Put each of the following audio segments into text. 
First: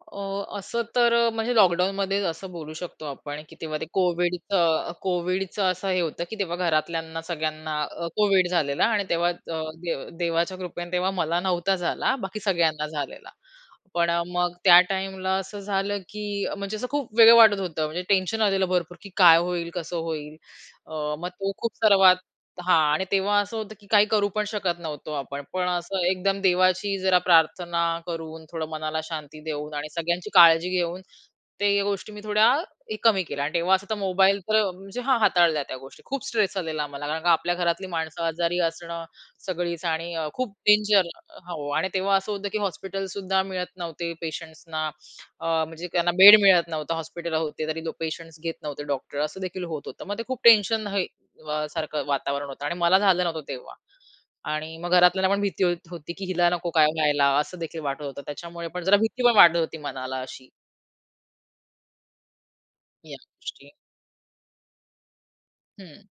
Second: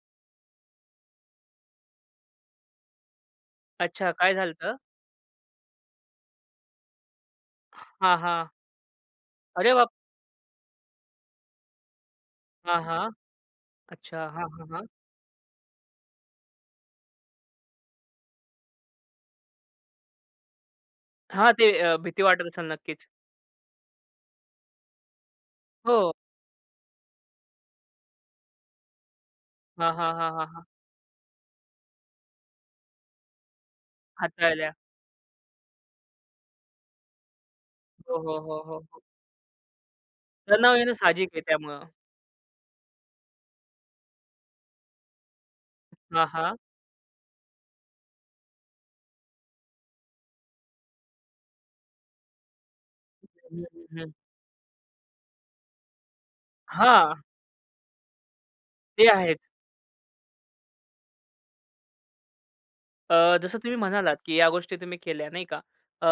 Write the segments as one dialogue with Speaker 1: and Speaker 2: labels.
Speaker 1: अ, असं तर अ, म्हणजे लॉकडाऊनमध्ये असं बोलू शकतो आपण की तेव्हा ते
Speaker 2: अच्छा, काय
Speaker 1: कोविडचं
Speaker 2: झालं होतं?
Speaker 1: अ, कोविडचं असं हे होतं, की तेव्हा घरातल्यांना सगळ्यांना अ,
Speaker 2: हां,
Speaker 1: कोविड
Speaker 2: हां.
Speaker 1: झालेला आणि तेव्हा अ,
Speaker 2: अरे बाप!
Speaker 1: दे देवाच्या कृपेने तेव्हा मला नव्हता झाला. बाकी
Speaker 2: हां,
Speaker 1: सगळ्यांना
Speaker 2: हां.
Speaker 1: झालेला. पण अ,
Speaker 2: अच्छा, हां,
Speaker 1: मग
Speaker 2: हां,
Speaker 1: त्या
Speaker 2: हां.
Speaker 1: टाईमला असं झालं, की म्हणजे असं खूप वेगळं वाटत होतं, म्हणजे टेन्शन आलेलं भरपूर, की काय होईल, कसं होईल? अ, मग तो
Speaker 2: हां, ते
Speaker 1: खूप
Speaker 2: अ,
Speaker 1: सर्वात
Speaker 2: भीती वाटत असेल,
Speaker 1: हां, आणि
Speaker 2: नक्कीच.
Speaker 1: तेव्हा असं होतं की काही करू पण शकत नव्हतो आपण. पण असं
Speaker 2: हो.
Speaker 1: एकदम देवाची जरा प्रार्थना करून, थोडं मनाला शांती देऊन आणि
Speaker 2: हां, हां,
Speaker 1: सगळ्यांची
Speaker 2: हां, हां, हां.
Speaker 1: काळजी घेऊन, ते गोष्टी मी थोड्या कमी केल्या. आणि तेव्हा असं तर मोबाईल तर
Speaker 2: हाताळल्या.
Speaker 1: म्हणजे हा हाताळल्या त्या गोष्टी खूप स्ट्रेस आलेला मला कारण का आपल्या घरातली
Speaker 2: हो,
Speaker 1: माणसं
Speaker 2: हो,
Speaker 1: आजारी
Speaker 2: हो, हो, हो.
Speaker 1: असणं सगळीच आणि अ, खूप
Speaker 2: तणाव येणं
Speaker 1: डेंजर
Speaker 2: साहजिक
Speaker 1: अ,
Speaker 2: आहे
Speaker 1: हो
Speaker 2: त्यामुळं.
Speaker 1: आणि तेव्हा असं होतं की हॉस्पिटलसुद्धा मिळत नव्हते पेशंट्सना, अ, म्हणजे त्यांना
Speaker 2: हां,
Speaker 1: बेड
Speaker 2: हां.
Speaker 1: मिळत नव्हता हॉस्पिटल होते, तरी पेशंट्स घेत नव्हते डॉक्टर असंदेखील होत होतं. मग ते खूप टेन्शन हे सारखं वातावरण होतं. आणि मला झालं नव्हतं
Speaker 2: हं,
Speaker 1: तेव्हा
Speaker 2: हं, हं.
Speaker 1: आणि मग घरातल्यांना पण भीती होत होती की हिला नको काय
Speaker 2: हां.
Speaker 1: व्हायला असंदेखील वाटत होतं. त्याच्यामुळे पण जरा
Speaker 2: ते
Speaker 1: भीती पण
Speaker 2: आहेच.
Speaker 1: वाढत होती मनाला अशी. या
Speaker 2: अ, जसं
Speaker 1: गोष्टी.
Speaker 2: तुम्ही म्हणालात की या गोष्टी तुम्ही केल्या नाही का
Speaker 1: हं.
Speaker 2: अ,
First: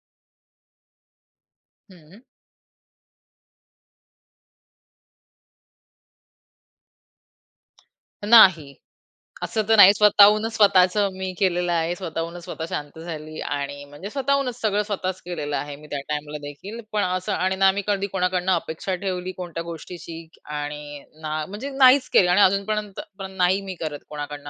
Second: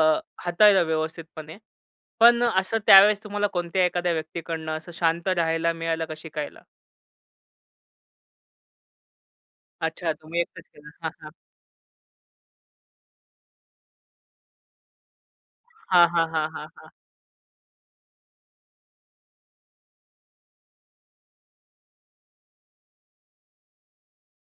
Speaker 2: हाताळलं व्यवस्थितपणे.
Speaker 1: हं.
Speaker 2: पण असं त्यावेळेस तुम्हाला कोणत्याही एखाद्या व्यक्तीकडनं असं शांत राहायला मिळालं का शिकायला?
Speaker 1: नाही. असं तर नाही,
Speaker 2: अच्छा, तुम्ही
Speaker 1: स्वतःहूनच
Speaker 2: एकतच केला.
Speaker 1: स्वतःच
Speaker 2: हां, हां, हां.
Speaker 1: मी केलेलं आहे. स्वतःहूनच स्वतः शांत झाली आणि म्हणजे स्वतःहूनच सगळं स्वतःच केलेलं आहे मी त्या
Speaker 2: हां, हां, हां, हां,
Speaker 1: टाईमलादेखील,
Speaker 2: हां.
Speaker 1: पण असं आणि ना मी कधी कोणाकडून अपेक्षा ठेवली कोणत्या गोष्टीची आणि ना म्हणजे नाहीच केली आणि अजूनपर्यंत नाही मी करत कोणाकडून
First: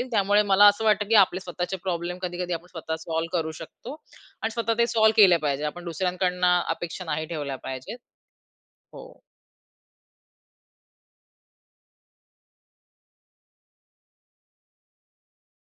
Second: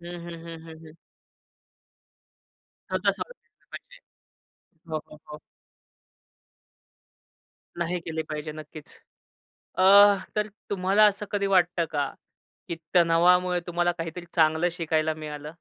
Speaker 2: हं, हं,
Speaker 1: त्यामुळे
Speaker 2: हं,
Speaker 1: मला
Speaker 2: हं,
Speaker 1: असं
Speaker 2: हं.
Speaker 1: वाटतं की आपले स्वतःचे प्रॉब्लेम कधी-कधी आपण स्वतः
Speaker 2: स्वतः सॉल्व्ह
Speaker 1: सॉल्व्ह करू शकतो
Speaker 2: पाहिजे.
Speaker 1: आणि स्वतः ते
Speaker 2: हो,
Speaker 1: सॉल्व्ह
Speaker 2: हो,
Speaker 1: केले
Speaker 2: हो.
Speaker 1: पाहिजे. आपण दुसऱ्यांकडून अपेक्षा नाही ठेवल्या पाहिजेत.
Speaker 2: नाही केले पाहिजे. नक्कीच.
Speaker 1: हो.
Speaker 2: अ, तर तुम्हाला असं कधी वाटतं का, की तणावामुळे तुम्हाला काहीतरी चांगलं शिकायला मिळालं?